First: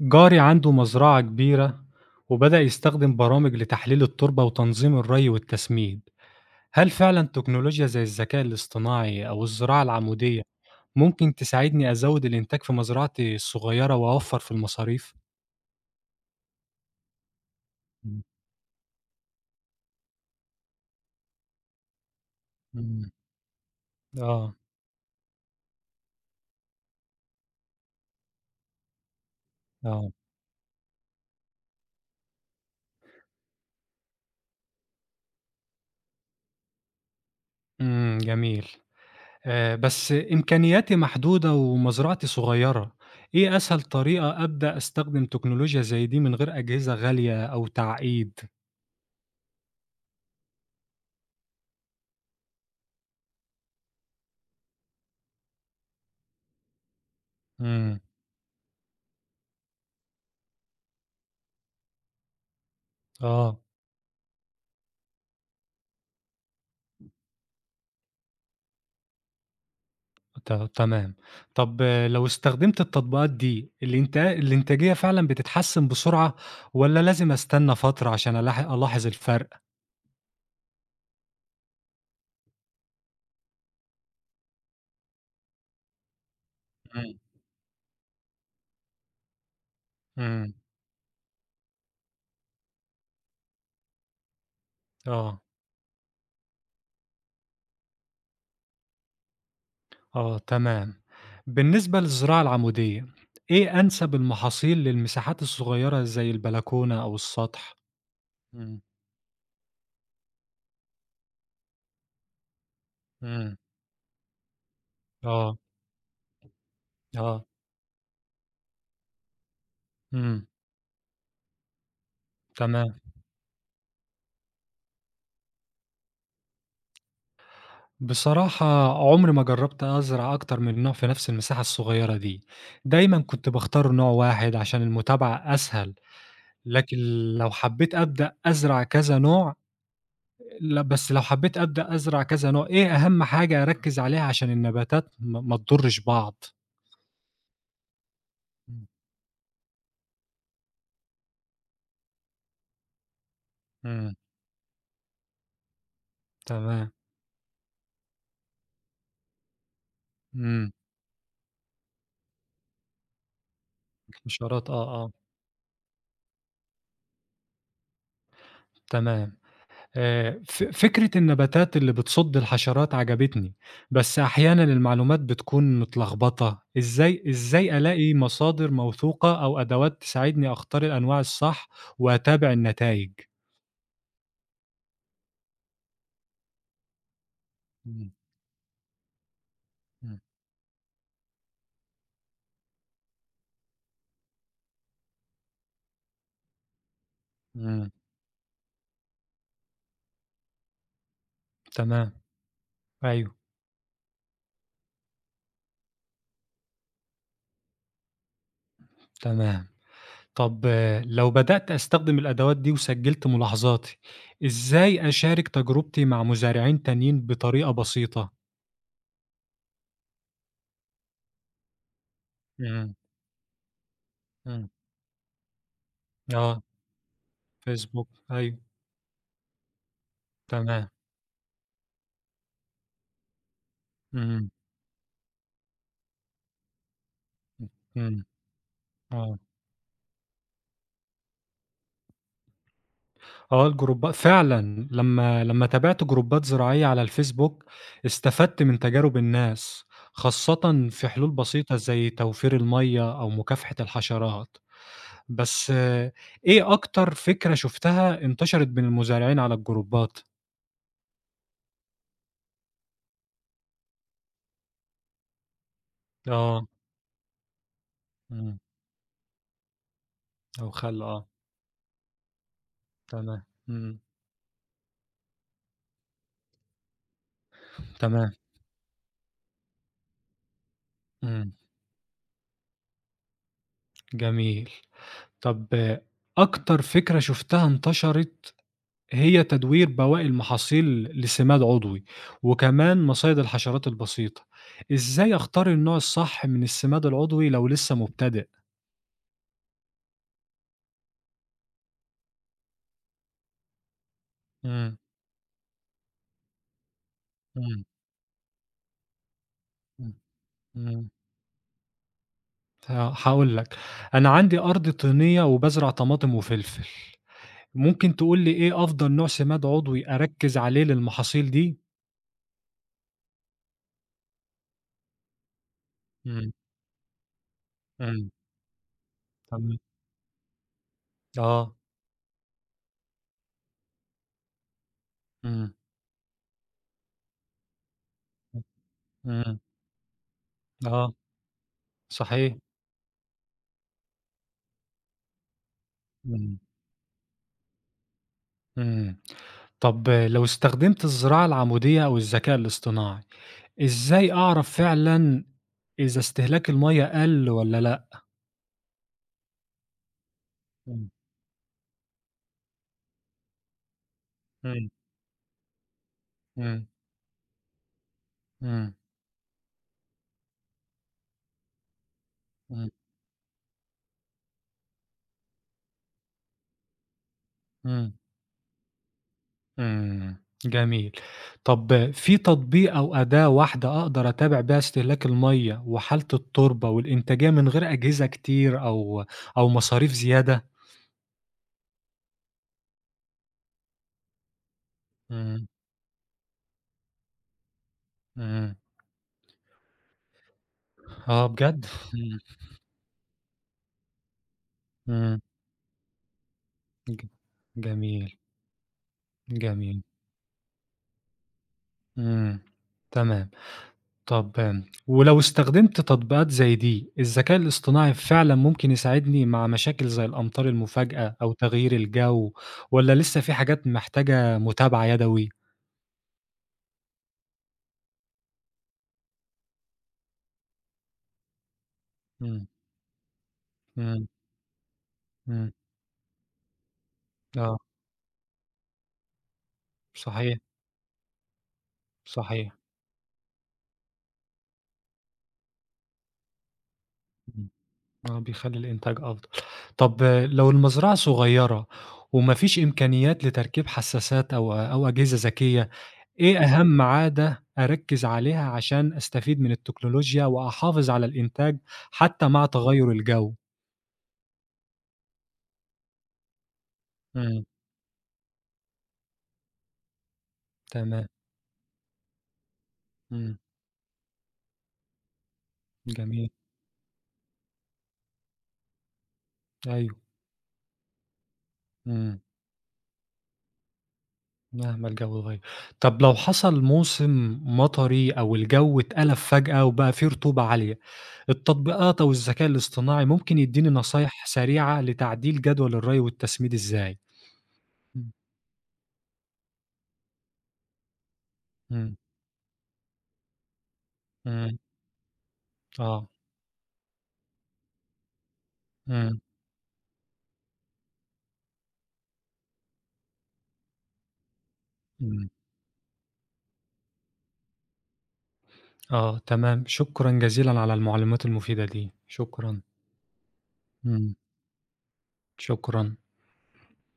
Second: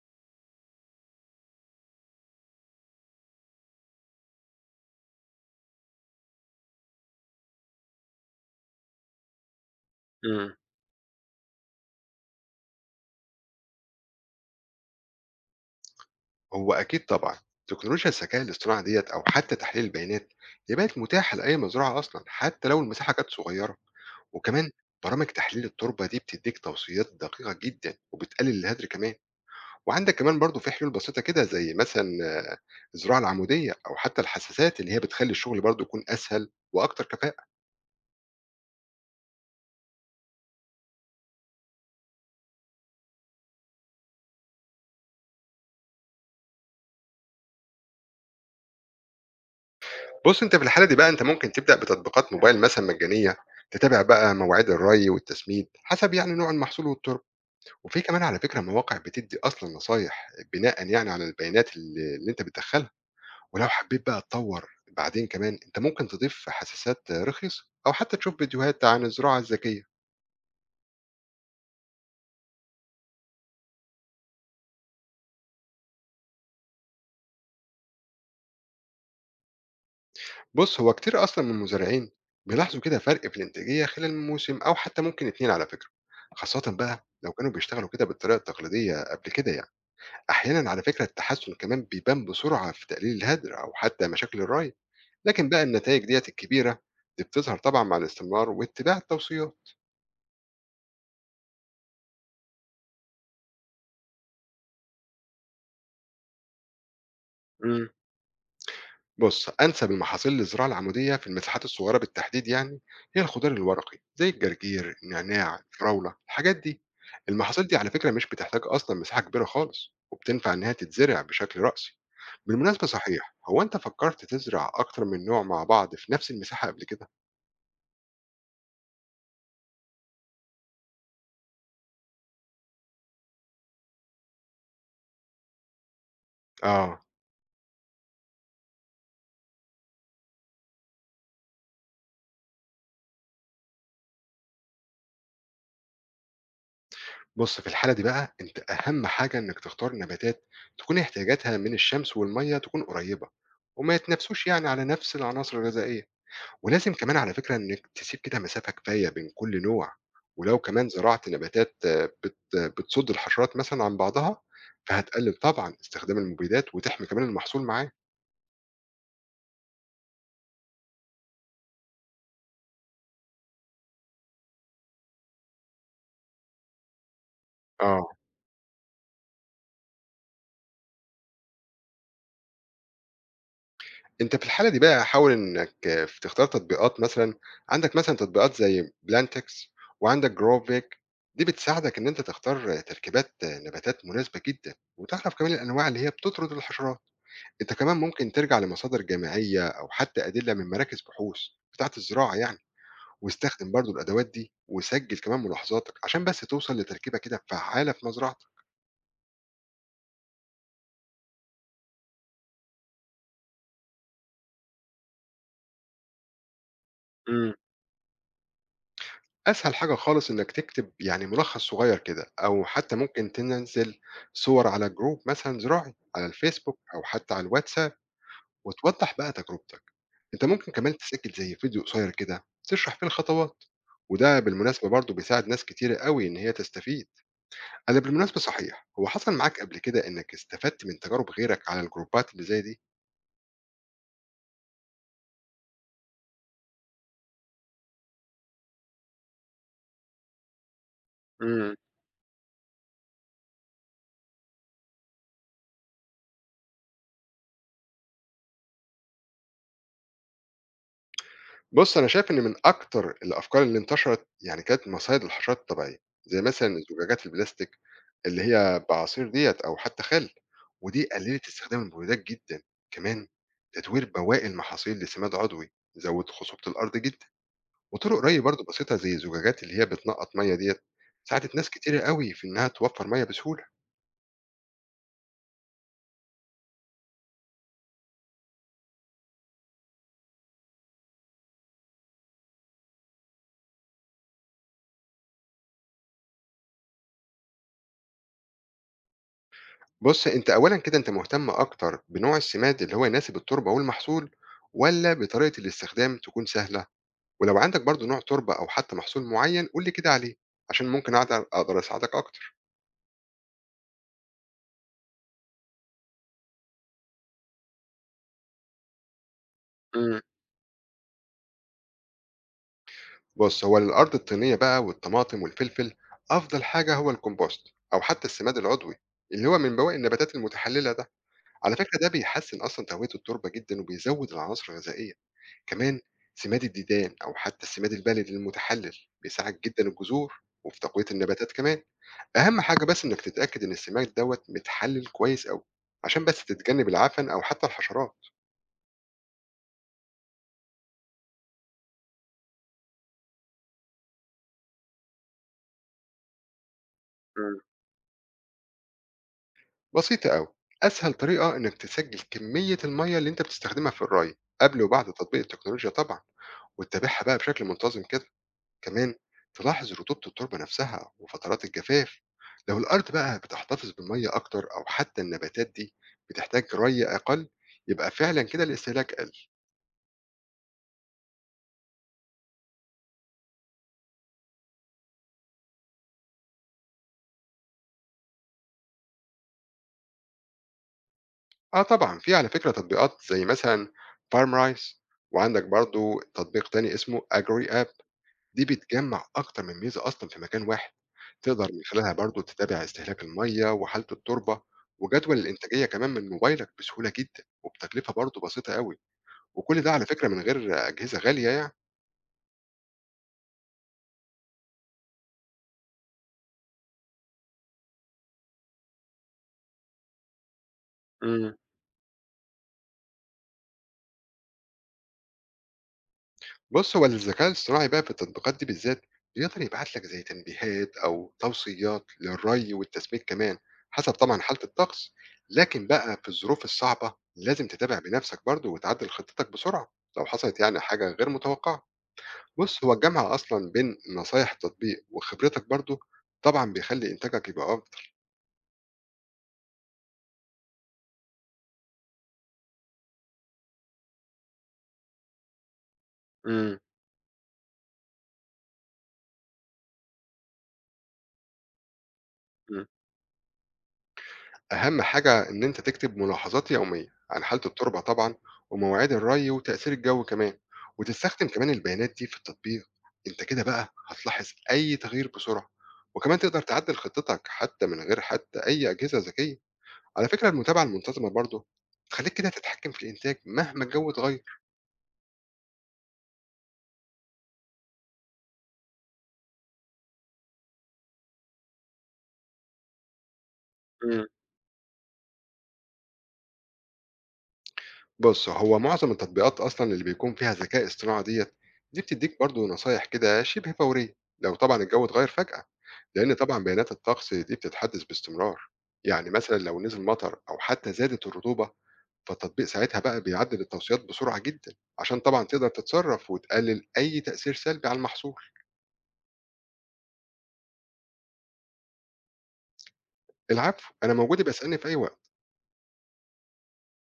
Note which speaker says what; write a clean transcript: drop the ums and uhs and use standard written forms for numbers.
Speaker 1: جاري عنده مزرعة كبيرة وبدأ يستخدم برامج لتحليل التربة وتنظيم الري والتسميد. هل فعلا تكنولوجيا زي الذكاء الاصطناعي أو الزراعة العمودية
Speaker 2: إمم.
Speaker 1: ممكن تساعدني أزود الإنتاج في مزرعتي الصغيرة وأوفر في المصاريف؟
Speaker 2: هو أكيد طبعًا، تكنولوجيا
Speaker 1: مم.
Speaker 2: الذكاء الاصطناعي ديّة أو حتى تحليل البيانات، هي بقت متاحة لأي مزرعة أصلًا، حتى لو
Speaker 1: مم.
Speaker 2: المساحة كانت صغيرة،
Speaker 1: آه.
Speaker 2: وكمان برامج تحليل التربة دي بتدّيك توصيات دقيقة جدًا، وبتقلل الهدر كمان،
Speaker 1: آه.
Speaker 2: وعندك كمان برضه في حلول بسيطة كده زي مثلًا الزراعة العمودية أو حتى الحساسات اللي هي بتخلّي الشغل برضه يكون أسهل وأكتر كفاءة.
Speaker 1: مم. جميل. آه، بس إمكانياتي محدودة ومزرعتي صغيرة. إيه أسهل طريقة أبدأ أستخدم تكنولوجيا زي دي من غير أجهزة غالية أو تعقيد؟
Speaker 2: بُص أنت في الحالة دي بقى أنت ممكن تبدأ بتطبيقات موبايل مثلًا مجانية، تتابع بقى مواعيد الري والتسميد حسب يعني نوع المحصول والتربة. وفي
Speaker 1: مم.
Speaker 2: كمان على فكرة مواقع بتدّي أصلًا نصايح بناءً يعني على البيانات اللي أنت بتدخّلها،
Speaker 1: آه.
Speaker 2: ولو حبيت بقى تطوّر بعدين كمان، أنت ممكن تضيف حساسات رخيصة أو حتى تشوف فيديوهات عن الزراعة الذكية.
Speaker 1: تمام. طب آه، لو استخدمت التطبيقات دي، الإنتاجية فعلًا بتتحسّن بسرعة والّا لازم أستنى فترة عشان ألاحظ الفرق؟
Speaker 2: بُص، هو كتير أصلًا من المزارعين بيلاحظوا كده فرق في الإنتاجية خلال موسم أو حتى ممكن 2 على فكرة، خاصةً بقى
Speaker 1: إمم.
Speaker 2: لو كانوا بيشتغلوا كده بالطريقة التقليدية قبل كده يعني.
Speaker 1: إمم.
Speaker 2: أحيانًا على فكرة التحسّن كمان بيبان بسرعة في تقليل الهدر أو حتى مشاكل الري.
Speaker 1: آه.
Speaker 2: لكن بقى النتائج ديّة الكبيرة دي بتظهر طبعًا مع الاستمرار واتباع التوصيات.
Speaker 1: آه، تمام. بالنسبة للزراعة العمودية، إيه أنسب المحاصيل للمساحات الصغيرة زي البلكونة أو السطح؟
Speaker 2: إمم.
Speaker 1: إمم.
Speaker 2: بُص، أنسب المحاصيل للزراعة العمودية في المساحات الصغيرة بالتحديد يعني هي الخضار
Speaker 1: إمم.
Speaker 2: الورقي زي الجرجير، النعناع،
Speaker 1: آه.
Speaker 2: الفراولة، الحاجات دي.
Speaker 1: آه.
Speaker 2: المحاصيل دي على فكرة مش بتحتاج أصلًا مساحة كبيرة خالص،
Speaker 1: إمم.
Speaker 2: وبتنفع إنها تتزرع بشكل رأسي. بالمناسبة
Speaker 1: تمام.
Speaker 2: صحيح، هو أنت فكرت تزرع أكتر من نوع مع بعض في نفس المساحة قبل كده؟
Speaker 1: بصراحة عمري ما جربت أزرع أكتر من نوع في نفس المساحة الصغيرة دي، دايمًا كنت باختار نوع واحد عشان المتابعة أسهل، لكن
Speaker 2: آه.
Speaker 1: لو حبيت أبدأ أزرع كذا نوع لأ بس لو حبيت أبدأ أزرع كذا نوع، إيه أهم حاجة أركز عليها عشان النباتات ما تضرش بعض؟
Speaker 2: بُص، في الحالة دي بقى أنت أهم حاجة إنك تختار نباتات تكون احتياجاتها من الشمس والمَيّة تكون قريّبة، وما
Speaker 1: إمم.
Speaker 2: يتنافسوش يعني على نفس العناصر الغذائية، ولازم
Speaker 1: تمام.
Speaker 2: كمان على فكرة إنك تسيب كده مسافة كفاية بين كل نوع، ولو
Speaker 1: إمم.
Speaker 2: كمان زرعت نباتات بتصُد الحشرات مثلًا عن بعضها،
Speaker 1: إشارات آه، آه.
Speaker 2: فهتقلل طبعًا استخدام المبيدات وتحمي كمان المحصول معاه.
Speaker 1: تمام. ف فكرة النباتات اللي بتصُد الحشرات عجبتني، بس أحيانًا المعلومات بتكون متلخبطة. إزاي
Speaker 2: آه.
Speaker 1: ألاقي مصادر موثوقة أو أدوات تساعدني أختار الأنواع الصح وأتابع النتايج؟
Speaker 2: أنت في الحالة دي بقى حاول إنّك تختار تطبيقات مثلًا، عندك
Speaker 1: إمم.
Speaker 2: مثلًا تطبيقات زي بلانتكس
Speaker 1: إمم.
Speaker 2: وعندك growback، دي بتساعدك إن أنت تختار تركيبات نباتات مناسبة جدًا، وتعرف كمان الأنواع اللي هي بتطرد الحشرات. أنت
Speaker 1: إمم.
Speaker 2: كمان ممكن ترجع لمصادر جامعية أو حتى أدلة من مراكز بحوث بتاعة
Speaker 1: تمام.
Speaker 2: الزراعة يعني،
Speaker 1: أيوه.
Speaker 2: واستخدم برضه الأدوات دي، وسجّل كمان ملاحظاتك عشان بس توصل لتركيبة كده فعّالة في مزرعتك.
Speaker 1: تمام. طَب آه، لو بدأت أستخدم الأدوات دي وسجّلت ملاحظاتي، إزاي أشارك تجربتي مع مزارعين تانيين
Speaker 2: إمم.
Speaker 1: بطريقة بسيطة؟
Speaker 2: أسهل حاجة خالص إنك تكتب يعني ملخص صغير كده أو
Speaker 1: إمم.
Speaker 2: حتى ممكن تنزل صور
Speaker 1: إمم.
Speaker 2: على جروب مثلا زراعي على
Speaker 1: آه.
Speaker 2: الفيسبوك أو حتى على الواتساب
Speaker 1: فيسبوك، أيوه.
Speaker 2: وتوضح بقى تجربتك أنت ممكن
Speaker 1: تمام.
Speaker 2: كمان تسجل زي فيديو قصير كده تشرح فيه الخطوات وده
Speaker 1: إمم.
Speaker 2: بالمناسبة برضو بيساعد ناس كتيرة قوي إن هي تستفيد
Speaker 1: إمم.
Speaker 2: أنا
Speaker 1: إمم.
Speaker 2: بالمناسبة صحيح هو حصل
Speaker 1: آه.
Speaker 2: معاك قبل كده إنك استفدت من تجارب غيرك على الجروبات اللي زي
Speaker 1: آه، الجروبا فعلًا لمّا تابعت جروبات زراعية على الفيسبوك، استفدت من تجارب الناس، خاصةً في حلول
Speaker 2: دي؟
Speaker 1: بسيطة زي توفير المَيّة أو مكافحة الحشرات. بس آه، إيه أكتر فكرة شُفتها انتشرت بين المزارعين على الجروبات؟
Speaker 2: بُص، أنا شايف إن من أكتر الأفكار اللي انتشرت يعني كانت مصايد للحشرات الطبيعية، زي
Speaker 1: آه.
Speaker 2: مثلًا الزجاجات البلاستيك اللي
Speaker 1: إمم.
Speaker 2: هي بعصير ديّة أو حتى خَل،
Speaker 1: أو
Speaker 2: ودي
Speaker 1: خَل آه.
Speaker 2: قلّلت استخدام المبيدات جدًا، كمان
Speaker 1: تمام. إمم.
Speaker 2: تدوير بواقي المحاصيل لسماد عضوي زوّد خصوبة الأرض جدًا، وطرق
Speaker 1: تمام.
Speaker 2: ري برضه بسيطة زي الزجاجات اللي هي بتنقّط مَيّة ديّة،
Speaker 1: إمم.
Speaker 2: ساعدت ناس كتيرة أوي في إنها توفّر مَيّة بسهولة.
Speaker 1: جميل. طَب آه، أكتر فكرة شُفتها انتشرت هي تدوير بواقي المحاصيل لسماد عضوي، وكمان مصايد الحشرات البسيطة. إزاي أختار النوع الصح من السماد العضوي لو لسه مبتدئ؟
Speaker 2: بُص، أنت أولًا كده أنت مهتم أكتر بنوع السماد اللي هو يناسب التربة والمحصول
Speaker 1: إمم.
Speaker 2: والّا بطريقة الاستخدام تكون سهلة؟ ولو عندك
Speaker 1: إمم.
Speaker 2: برضه نوع تربة أو حتى محصول معين قُل لي كده
Speaker 1: إمم.
Speaker 2: عليه، عشان
Speaker 1: إمم.
Speaker 2: ممكن أقدر أساعدك أكتر.
Speaker 1: ه هاقول لك، أنا عندي أرض طينية وبازرع طماطم وفلفل. ممكن تقول لي إيه أفضل نوع سماد عضوي
Speaker 2: إمم.
Speaker 1: أركّز عليه للمحاصيل دي؟
Speaker 2: بُص، هو للأرض الطينية بقى والطماطم والفلفل،
Speaker 1: إمم.
Speaker 2: أفضل حاجة هو الcompost أو حتى
Speaker 1: إمم.
Speaker 2: السماد العضوي، اللي هو من
Speaker 1: تمام.
Speaker 2: بواقي النباتات المتحللة ده.
Speaker 1: آه.
Speaker 2: على فكرة ده بيحسّن أصلًا تهوية التربة جدًا وبيزوّد العناصر الغذائية.
Speaker 1: إمم.
Speaker 2: كمان سماد الديدان أو حتى السماد البلدي المتحلل،
Speaker 1: إمم.
Speaker 2: بيساعد جدًا الجذور وفي تقوية
Speaker 1: آه.
Speaker 2: النباتات كمان.
Speaker 1: صحيح.
Speaker 2: أهم حاجة بس إنك تتأكد إن السماد دوّة متحلل كويس أوي، عشان بس
Speaker 1: إمم.
Speaker 2: تتجنب العفن أو حتى الحشرات.
Speaker 1: إمم. طب لو استخدمت الزراعة العمودية أو الذكاء الاصطناعي، إزاي أعرف فعلًا إذا استهلاك المَيّة قَل
Speaker 2: إمم.
Speaker 1: والّا لأ؟
Speaker 2: بسيطة أوي،
Speaker 1: إمم.
Speaker 2: أسهل طريقة إنك تسجل كمية المَيّة اللي أنت بتستخدمها في الري، قبل
Speaker 1: إمم.
Speaker 2: وبعد تطبيق التكنولوجيا طبعًا،
Speaker 1: إمم.
Speaker 2: وتتابعها بقى بشكل منتظم كده،
Speaker 1: إمم.
Speaker 2: كمان تلاحظ رطوبة التربة نفسها وفترات الجفاف، لو
Speaker 1: إمم.
Speaker 2: الأرض بقى بتحتفظ بالمَيّة أكتر أو حتى النباتات دي بتحتاج ري أقل، يبقى
Speaker 1: إمم.
Speaker 2: فعلًا كده الاستهلاك قل.
Speaker 1: إمم. جميل. طب في تطبيق أو أداة واحدة أقدر أتابع بيها استهلاك المَيّة وحالة التربة والإنتاجية من غير أجهزة كتير أو مصاريف زيادة؟
Speaker 2: آه طبعًا في على فكرة تطبيقات زي مثلًا Farmrise وعندك
Speaker 1: إمم.
Speaker 2: برضه تطبيق تاني اسمه AgriApp. دي
Speaker 1: إمم.
Speaker 2: بتجمّع أكتر من ميزة أصلًا في مكان واحد،
Speaker 1: آه
Speaker 2: تقدر من
Speaker 1: بجد؟
Speaker 2: خلالها
Speaker 1: إمم.
Speaker 2: برضه تتابع استهلاك المَيّة وحالة التربة، وجدول
Speaker 1: إمم.
Speaker 2: الإنتاجية كمان من موبايلك بسهولة
Speaker 1: ج
Speaker 2: جدًا، وبتكلفة
Speaker 1: جميل.
Speaker 2: برضه بسيطة أوي، وكل ده
Speaker 1: جميل.
Speaker 2: على فكرة من غير أجهزة غالية يعني.
Speaker 1: إمم. تمام. طب ولو استخدمت تطبيقات زي دي، الذكاء الاصطناعي فعلًا ممكن يساعدني مع مشاكل زي الأمطار المفاجئة أو
Speaker 2: إمم.
Speaker 1: تغيير الجو والّا لسه في حاجات محتاجة متابعة يدوي؟
Speaker 2: بُص، هو الذكاء الاصطناعي بقى في التطبيقات دي بالذات بيقدر يبعت لك زي تنبيهات أو توصيات
Speaker 1: إمم.
Speaker 2: للري والتسميد كمان، حسب
Speaker 1: إمم.
Speaker 2: طبعًا حالة الطقس،
Speaker 1: إمم.
Speaker 2: لكن بقى في الظروف الصعبة لازم
Speaker 1: آه.
Speaker 2: تتابع بنفسك برضه وتعدل خطتك بسرعة لو
Speaker 1: صحيح.
Speaker 2: حصلت يعني حاجة غير متوقعة.
Speaker 1: صحيح.
Speaker 2: بُص، هو الجمع أصلًا بين نصايح التطبيق وخبرتك برضه، طبعًا بيخلّي إنتاجك يبقى
Speaker 1: إمم.
Speaker 2: أفضل.
Speaker 1: آه، بيخلّي الإنتاج أفضل. طب آه، لو المزرعة صغيرة وما فيش إمكانيات لتركيب حساسات أو أجهزة ذكية، إيه
Speaker 2: إمم،
Speaker 1: أهم عادة أركّز عليها عشان أستفيد من التكنولوجيا وأحافظ على الإنتاج حتى مع
Speaker 2: إمم.
Speaker 1: تغيُّر الجو؟
Speaker 2: أهم حاجة إن أنت تكتب ملاحظات يومية عن حالة
Speaker 1: إمم.
Speaker 2: التربة طبعًا، ومواعيد الري وتأثير الجو كمان،
Speaker 1: تمام.
Speaker 2: وتستخدم كمان البيانات دي في التطبيق. أنت
Speaker 1: إمم.
Speaker 2: كده بقى هتلاحظ أي تغيير بسرعة، وكمان
Speaker 1: جميل.
Speaker 2: تقدر تعدل خطتك حتى من غير حتى أي أجهزة ذكية.
Speaker 1: أيوه.
Speaker 2: على فكرة المتابعة المنتظمة برضه، بتخلّيك
Speaker 1: إمم.
Speaker 2: كده تتحكم في الإنتاج مهما الجو اتغير.
Speaker 1: مهما الجو اتغيّر. طَب لو حصل موسم مطري أو الجو اتقلب فجأة وبقى فيه رطوبة عالية، التطبيقات أو الذكاء الاصطناعي ممكن يدّيني
Speaker 2: إمم.
Speaker 1: نصايح سريعة لتعديل جدول الري والتسميد إزاي؟ إمم.
Speaker 2: بُص، هو معظم التطبيقات أصلًا اللي بيكون فيها ذكاء اصطناعي ديّة، دي
Speaker 1: إمم.
Speaker 2: بتدّيك برضه نصايح كده شِبه فورية، لو طبعًا
Speaker 1: إمم.
Speaker 2: الجو اتغيّر فجأة،
Speaker 1: آه.
Speaker 2: لإن طبعًا بيانات الطقس دي بتتحدّث باستمرار، يعني
Speaker 1: إمم.
Speaker 2: مثلًا لو نزل مطر أو حتى زادت الرطوبة، فالتطبيق ساعتها بقى بيعدّل التوصيات بسرعة جدًا، عشان طبعًا
Speaker 1: إمم.
Speaker 2: تقدر تتصرّف وتقلّل أي تأثير سلبي على المحصول.
Speaker 1: آه تمام، شكرًا جزيلًا على المعلومات المفيدة دي، شكرًا.
Speaker 2: العفو، أنا
Speaker 1: إمم.
Speaker 2: موجود يبقى اسألني في أي وقت.
Speaker 1: شكرًا.